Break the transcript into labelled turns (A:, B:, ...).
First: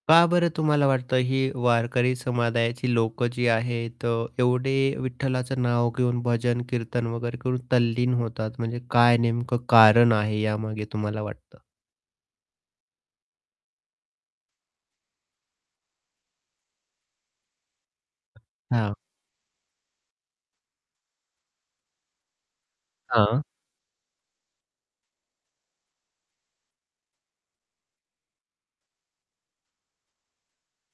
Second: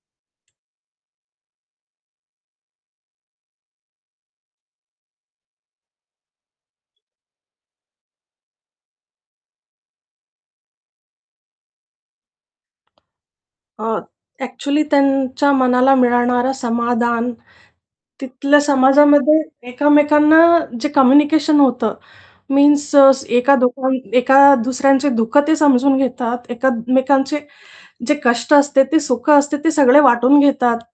A: हां, का बरं तुम्हाला वाटतं ही वारकरी समुदायाची लोक जी आहेत अ, एवढे विठ्ठलाचं नाव घेऊन भजन-कीर्तन वगैरे घेऊन तल्लीन होतात, म्हणजे काय नेमकं कारण आहे यामागे, तुम्हाला वाटतं?
B: अ, ॲक्चुअली त्यांच्या मनाला मिळणारं समाधान तिथल्या
A: हां.
B: समाजामध्ये एकमेकांना जे कम्युनिकेशन होतं मीन्स अ,
A: हां.
B: एका दोघां एका दुसऱ्यांचे दुःखं ते समजून घेतात, एकमेकांचे जे कष्ट असते, ते सुख असते, ते सगळे वाटून घेतात.